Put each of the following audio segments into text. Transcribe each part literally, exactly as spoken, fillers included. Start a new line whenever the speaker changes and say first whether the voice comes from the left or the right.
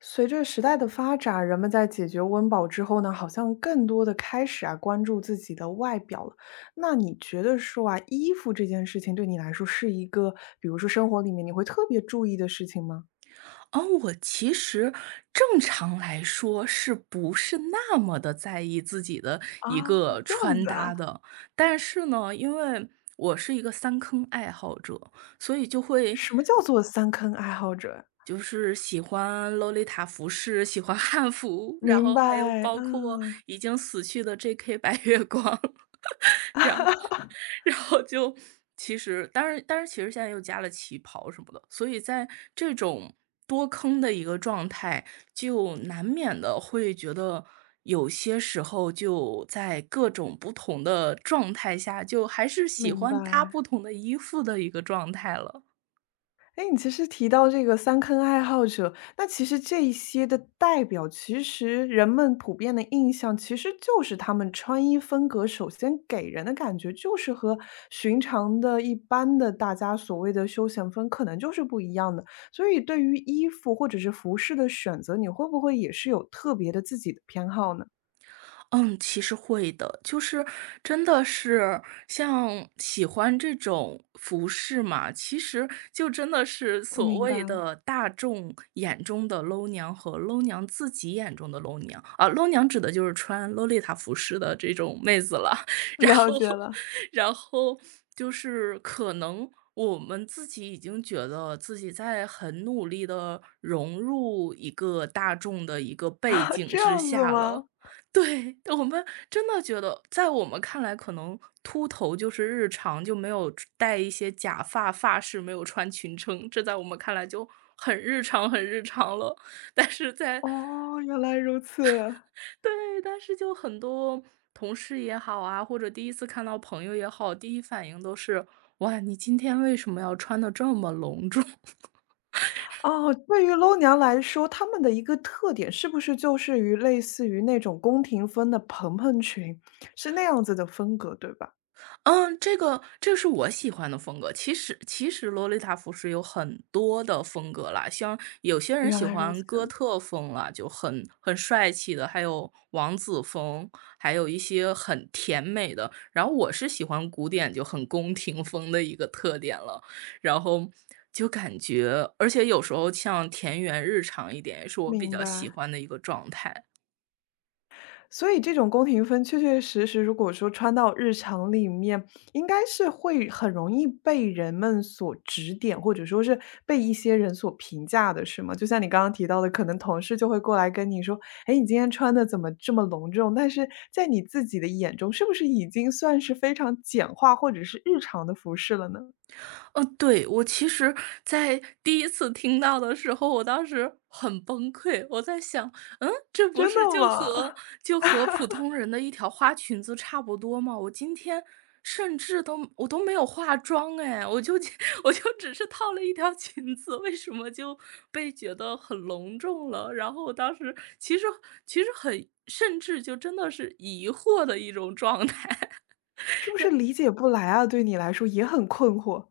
left: 随着时代的发展，人们在解决温饱之后呢，好像更多的开始啊关注自己的外表了。那你觉得说啊，衣服这件事情对你来说是一个，比如说生活里面你会特别注意的事情吗？
right: 哦，我其实正常来说是不是那么的在意自己的一
left: 啊，
right: 个
left: 这样
right: 穿
left: 子啊。
right: 搭的。但是呢，因为我是一个三坑爱好者，所以就会
left: 什么叫做三坑爱好者？
right: 就是喜欢洛丽塔服饰，喜欢汉服，然
left: 明
right: 后还有
left: 白，
right: 包括
left: 嗯。
right: 已经死去的 J K 白月光，然后 然后就其实当然当然其实现在又加了旗袍什么的，所以在这种多坑的一个状态，就难免的会觉得有些时候就在各种不同的状态下，就还是喜
left: 明
right: 欢搭
left: 白。
right: 不同的衣服的一个状态了。
left: 哎，你其实提到这个三坑爱好者，那其实这一些的代表，其实人们普遍的印象其实就是他们穿衣风格，首先给人的感觉就是和寻常的一般的大家所谓的休闲风可能就是不一样的。所以对于衣服或者是服饰的选择，你会不会也是有特别的自己的偏好呢？
right: 嗯，其实会的，就是真的是像喜欢这种服饰嘛，其实就真的是所
left: 明
right: 谓
left: 白，
right: 的大众眼中的 low 娘和 low 娘自己眼中的 low 娘啊，low 娘指的就是穿洛丽塔服饰的这种妹子了，然
left: 了
right: 后，
left: 解了。
right: 然后就是可能我们自己已经觉得自己在很努力的融入一个大众的一个 背
left: 啊，
right: 景
left: 这
right: 之
left: 样子
right: 下
left: 吗？
right: 了。对，我们真的觉得，在我们看来，可能秃头就是日常，就没有戴一些假发、发饰，没有穿裙撑，这在我们看来就很日常、很日常了。但是在
left: 哦，原来如此。
right: 对，但是就很多同事也好啊，或者第一次看到朋友也好，第一反应都是："哇，你今天为什么要穿的这么隆重？"
left: 哦，对于楼娘来说，她们的一个特点是不是就是于类似于那种宫廷风的蓬蓬裙，是那样子的风格，对吧？
right: 嗯，这个这是我喜欢的风格。其实其实洛丽塔服饰有很多的风格啦，像有些人
left: 原
right: 喜
left: 来如此，
right: 欢哥特风啦，就很很帅气的，还有王子风，还有一些很甜美的。然后我是喜欢古典，就很宫廷风的一个特点了。然后就感觉，而且有时候像田园日常一点，也是我比
left: 明
right: 较喜
left: 白。
right: 欢的一个状态。
left: 所以这种宫廷风确确实实，如果说穿到日常里面，应该是会很容易被人们所指点，或者说是被一些人所评价的，是吗？就像你刚刚提到的，可能同事就会过来跟你说：“哎，你今天穿的怎么这么隆重？”但是在你自己的眼中，是不是已经算是非常简化或者是日常的服饰了呢？
right: 嗯，对，我其实在第一次听到的时候，我当时很崩溃。我在想，嗯，这不
left: 真
right: 是
left: 的
right: 就和
left: 吗？
right: 就和普通人的一条花裙子差不多吗？我今天甚至都我都没有化妆哎，我就 我就只是套了一条 裙子，为什么就被觉得很隆重了？然后我当时其实其实很，甚至就真的是疑惑的一种状态。
left: 是不是理解不来啊？对你来说也很困惑。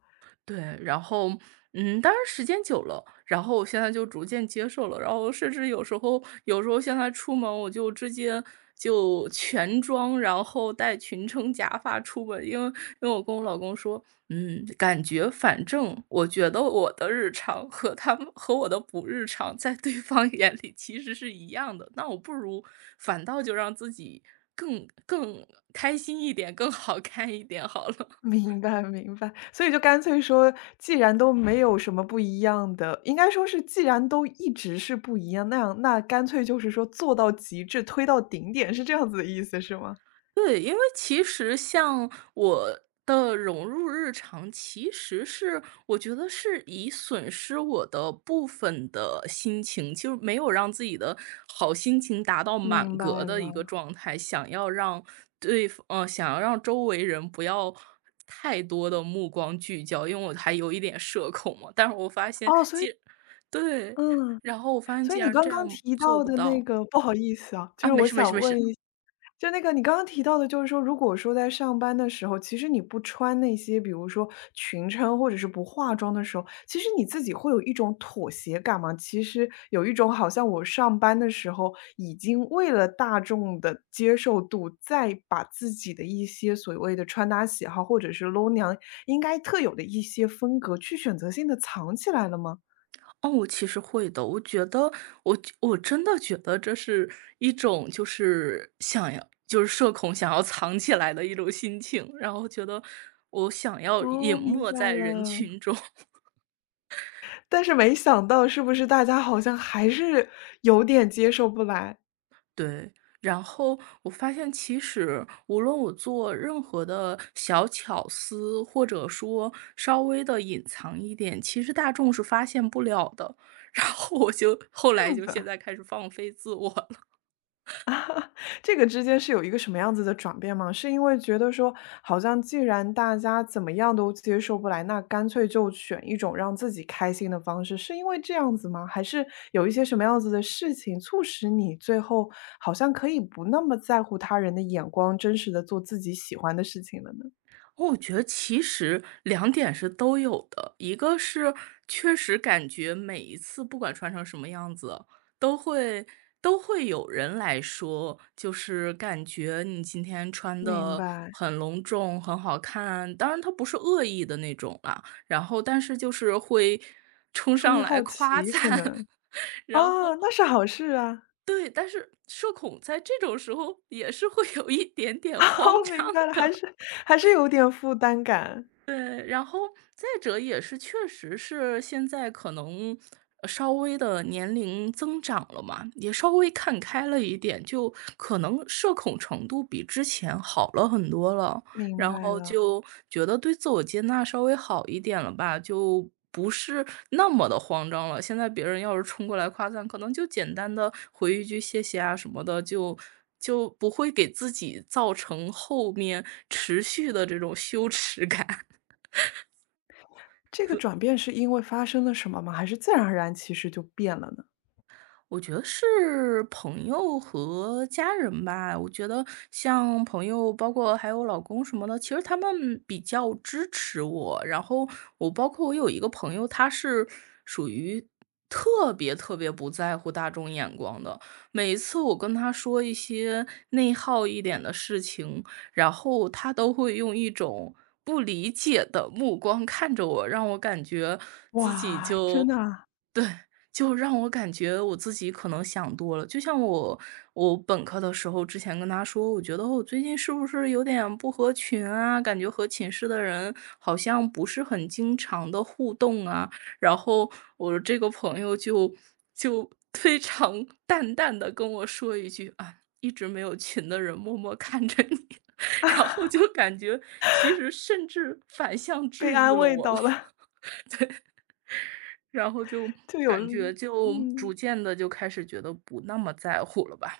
right: 对，然后，嗯，当然时间久了，然后我现在就逐渐接受了，然后甚至有时候有时候现在出门我就直接就全妆，然后戴裙撑假发出门，因为因为我跟我老公说，嗯，感觉反正我觉得我的日常和他们和我的不日常在对方 眼里其实是一样的，那我不如反倒就让自己更更开心一点，更好看一点好了。
left: 明白明白，所以就干脆说，既然都没有什么不一样的，应该说是既然都一直是不一样，那样那干脆就是说做到极致，推到顶点，是这样子的意思，是吗？
right: 对，因为其实像我的融入日常，其实是我觉得是以损失我的部分的心情，就是没有让自己的好心情达到满
left: 明白
right: 格的一个
left: 了，
right: 状态，想要让对方，呃，想要让周围人不要太多的目光聚焦，因为我还有一点社恐嘛。但是我发现，
left: 哦，所以
right: 既对，
left: 嗯。
right: 然后我发现
left: 所以
right: 竟
left: 你
right: 然
left: 刚
right: 这
left: 刚
right: 样
left: 提
right: 做
left: 到
right: 不
left: 的那
right: 到
left: 个不好意思啊，就
right: 啊！
left: 是
right: 没
left: 我
right: 事没事
left: 想
right: 没
left: 问
right: 事，
left: 一就那个你刚刚提到的，就是说，如果说在上班的时候，其实你不穿那些，比如说裙撑或者是不化妆的时候，其实你自己会有一种妥协感吗？其实有一种好像我上班的时候，已经为了大众的接受度，再把自己的一些所谓的穿搭喜好，或者是 low 娘应该特有的一些风格，去选择性的藏起来了吗？
right: 哦，我其实会的。我觉得我我真的觉得这是一种就是想要就是社恐想要藏起来的一种心情，然后觉得我想要
left: 哦，
right: 隐
left: 明
right: 没
left: 白
right: 在人
left: 了。
right: 群中。
left: 但是没想到是不是大家好像还是有点接受不来，
right: 对，然后我发现其实无论我做任何的小巧思，或者说稍微的隐藏一点，其实大众是发现不了的。然后我就后
left: 这
right: 来
left: 样
right: 就
left: 子
right: 现
left: 啊。
right: 在开始放飞自我了。
left: 这个之间是有一个什么样子的转变吗？是因为觉得说，好像既然大家怎么样都接受不来，那干脆就选一种让自己开心的方式，是因为这样子吗？还是有一些什么样子的事情促使你最后好像可以不那么在乎他人的眼光，真实的做自己喜欢的事情了呢？
right: 我觉得其实两点是都有的，一个是确实感觉每一次不管穿成什么样子，都会都会有人来说，就是感觉你今天穿
left: 明
right: 的
left: 白，
right: 很隆重、很好看，当然他不是恶意的那种啦，然后但是就是会 冲
left: 出于
right: 上来
left: 好
right: 夸
left: 奇可
right: 赞。
left: 能。
right: 然
left: 啊，
right: 后
left: 那是好事啊。
right: 对，但是社恐在这种时候也是会有一点点慌
left: 哦，明
right: 张
left: 白了，还
right: 的。
left: 是还是有点负担感，
right: 对，然后再者也是确实是现在可能呃稍微的年龄增长了嘛，也稍微看开了一点，就可能社恐程度比之前好了很多了，
left: 明
right: 然
left: 白
right: 后
left: 了。
right: 就觉得对自我接纳稍微好一点了吧，就不是那么的慌张了。现在别人要是冲过来夸赞，可能就简单的回一句谢谢啊什么的，就。就不会给自己造成后面持续的这种羞耻感。
left: 这个转变是因为发生了什么吗？还是自然而然其实就变了呢？
right: 我觉得是朋友和家人吧。我觉得像朋友，包括还有老公什么的，其实他们比较支持我。然后我包括我有一个朋友，他是属于特别特别不在乎大众眼光的。每一次我跟他说一些内耗一点的事情，然后他都会用一种不理解的目光看着我，让我感觉自己
left: 哇，真
right: 就
left: 的啊，
right: 对，就让我感觉我自己可能想多了。就像我我本科的时候，之前跟他说，我觉得我最近是不是有点不合群啊？感觉和寝室的人好像不是很经常的互动啊。然后我这个朋友就就 非常淡淡的跟我说一句啊，一直没有群的人默默看着你。然后就感觉，其实甚至反向
left: 被
right: 治愈
left: 安
right: 了
left: 慰
right: 我
left: 到
right: 吧。
left: 了，
right: 然后就
left: 就有
right: 感觉
left: 力
right: 就逐
left: 嗯。
right: 渐的就开始觉得不那么在乎了吧。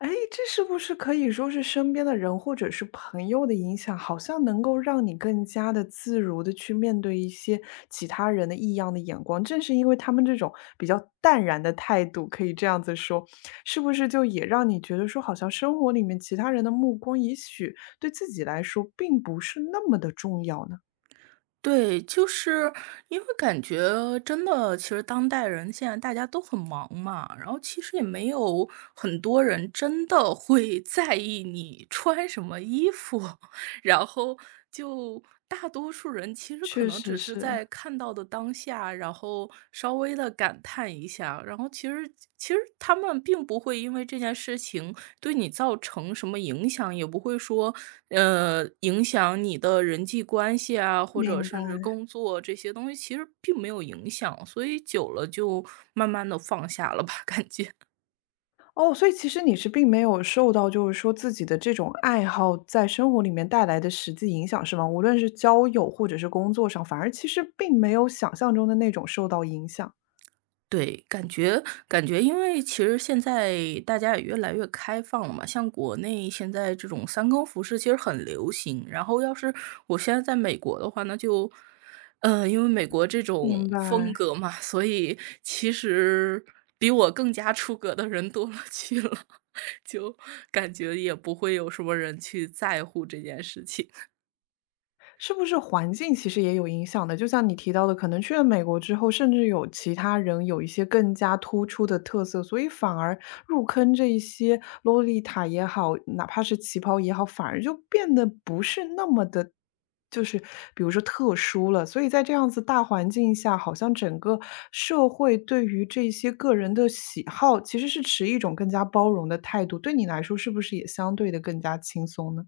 left: 哎，这是不是可以说是身边的人或者是朋友的影响，好像能够让你更加的自如的去面对一些其他人的异样的眼光？正是因为他们这种比较淡然的态度，可以这样子说，是不是就也让你觉得说，好像生活里面其他人的目光，也许对自己来说并不是那么的重要呢？
right: 对，就是因为感觉真的，其实当代人现在大家都很忙嘛，然后其实也没有很多人真的会在意你穿什么衣服。然后就大多数人其实可
left: 确
right: 能
left: 实
right: 只是
left: 是。
right: 在看到的当下，然后稍微的感叹一下，然后其实其实他们并不会因为这件事情对你造成什么影响，也不会说，呃，影响你的人际关系啊，或者
left: 明
right: 甚至
left: 白。
right: 工作这些东西其实并没有影响，所以久了就慢慢的放下了吧，感觉。
left: 哦，所以其实你是并没有受到，就是说自己的这种爱好在生活里面带来的实际影响，是吗？无论是交友或者是工作上，反而其实并没有想象中的那种受到影响。
right: 对，感觉感觉因为其实现在大家也越来越开放了嘛，像国内现在这种三更服饰其实很流行。然后要是我现在在美国的话，那就，呃，因为美国这
left: 明
right: 种风
left: 白。
right: 格嘛，所以其实比我更加出格的人多了 去了，就感觉也不会有什么人去在乎这件事情。
left: 是不是环境其实也有影响的？就像你提到的，可能去了美国之后，甚至有其他人有一些更加突出的特色，所以反而入坑这一些洛丽塔也好，哪怕是旗袍也好，反而就变得不是那么的，就是比如说特殊了。所以在这样子大环境下，好像整个社会对于这些个人的喜好，其实是持一种更加包容的态度。对你来说，是不是也相对的更加轻松呢？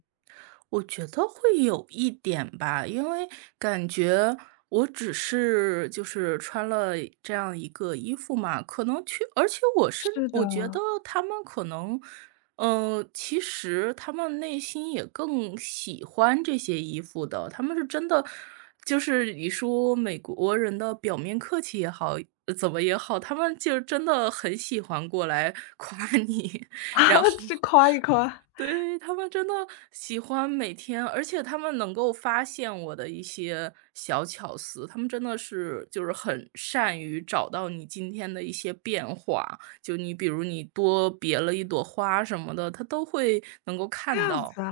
right: 我觉得会有一点吧，因为感觉我只是就是穿了这样一个衣服嘛，可能去，而且我是
left: 是的，
right: 我觉得 他们可能，嗯，其实他们内心也更喜欢这些衣服的，他们是真的，就是你说美国人的表面客气也好，呃怎么也好，他们就真的很喜欢过来 夸你，
left: 啊，
right: 然后
left: 这夸一夸。
right: 对，他们真的喜欢每天而且他们能够发现我的一些小巧思，他们真的是就是很善于找到你今天的一些变化，就你比如你多别了一朵花什么的，他都会能够
left: 这
right: 看
left: 样子
right: 到，
left: 啊，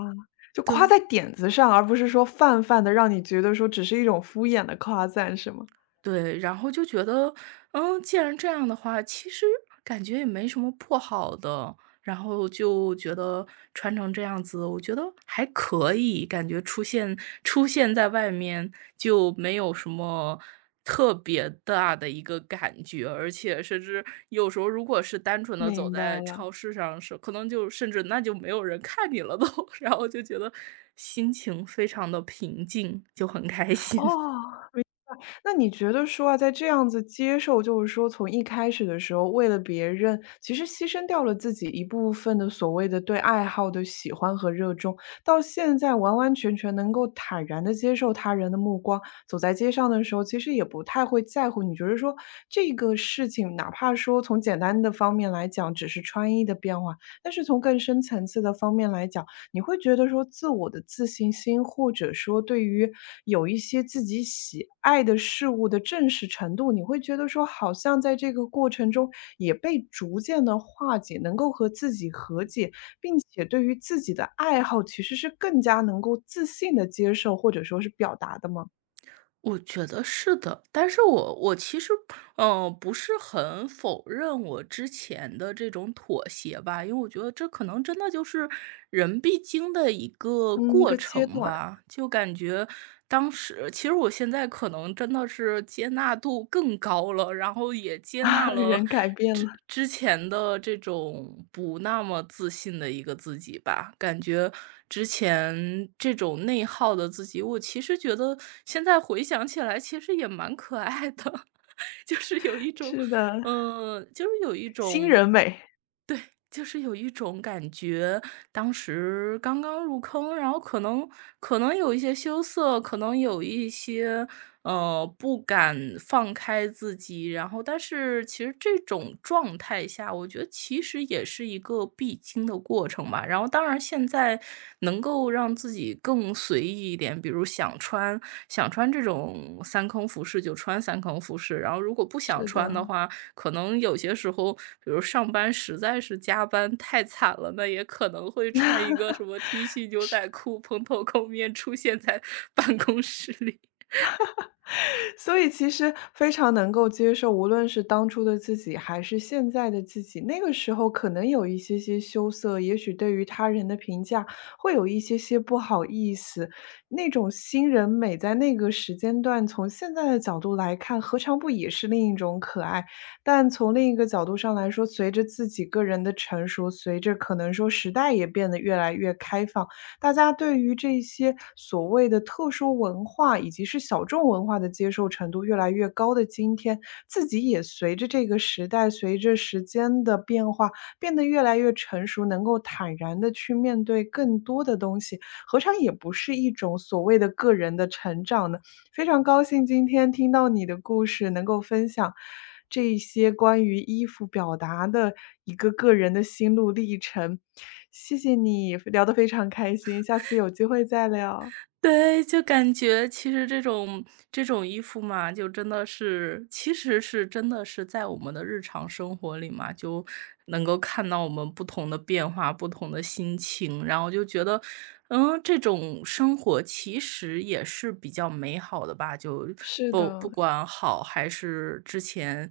left: 就夸
right: 对。
left: 在点子上，而不是说泛泛的，让你觉得说只是一种敷衍的夸赞是吗？
right: 对，然后就觉得，嗯，既然这样的话，其实感觉也没什么不好的，然后就觉得穿成这样子，我觉得还可以，感觉出现出现在外面就没有什么特别大的一个感觉，而且甚至有时候如果是单纯的走
left: 明白
right: 在
left: 了，
right: 超市上是可能就甚至那就没有人看你了都，然后就觉得心情非常的平静，就很开心。
left: 哦。那你觉得说啊，在这样子接受，就是说从一开始的时候，为了别人，其实牺牲掉了自己一部分的所谓的对爱好的喜欢和热衷，到现在完完全全能够坦然的接受他人的目光，走在街上的时候，其实也不太会在乎。你觉得说这个事情，哪怕说从简单的方面来讲，只是穿衣的变化，但是从更深层次的方面来讲，你会觉得说自我的自信心，或者说对于有一些自己喜爱的事物的正视程度，你会觉得说好像在这个过程中也被逐渐的化解，能够和自己和解，并且对于自己的爱好其实是更加能够自信的接受，或者说是表达的吗？
right: 我觉得是的，但是我我其实嗯，呃不是很否认我之前的这种妥协吧，因为我觉得这可能真的就是人必经的一个
left: 嗯，一
right: 过
left: 个阶
right: 程
left: 段
right: 吧。就感觉当时，其实我现在可能真的是接纳度更高了，然后也接
left: 啊，
right: 纳了
left: 人改变了，
right: 之之前的这种不那么自信的一个自己吧。感觉之前这种内耗的自己，我其实觉得现在回想起来，其实也蛮可爱的。就是有一种，
left: 是的，
right: 呃，就是有一
left: 新
right: 种，
left: 人美，
right: 就是有一种感觉，当时刚刚入坑，然后可能可能有一些羞涩，可能有一些呃不敢放开自己，然后但是其实这种状态下，我觉得其实也是一个必经的过程吧。然后当然现在能够。够让自己更随意一点，比如想穿想穿这种三坑服饰就穿三坑服饰，然后如果不想
left: 是
right: 穿的
left: 的。
right: 话，可能有些时候，比如上班实在是加班太惨了，那也可能会穿一个什么 T 恤、牛仔裤、蓬头垢面出现在办公室里。
left: 所以其实非常能够接受，无论是当初的自己，还是现在的自己，那个时候可能有一些些羞涩，也许对于他人的评价会有一些些不好意思。那种新人美在那个时间段，从现在的角度来看，何尝不也是另一种可爱？但从另一个角度上来说，随着自己个人的成熟，随着可能说时代也变得越来越开放。大家对于这些所谓的特殊文化以及是小众文化的接受程度越来越高的今天，自己也随着这个时代、随着时间的变化，变得越来越成熟，能够坦然的去面对更多的东西，何尝也不是一种所谓的个人的成长呢？非常高兴今天听到你的故事，能够分享这些关于衣服表达的一个个人的心路历程。谢谢你，聊得非常开心，下次有机会再聊。
right: 对，就感觉其实这种这种衣服嘛，就真的是其实是真的是在我们的日常生活里嘛，就能够看到我们不同的变化、不同的心情，然后就觉得，嗯，这种生活其实也是比较美好的吧，就
left: 是
right: 不
left: 的。
right: 不管好还是之前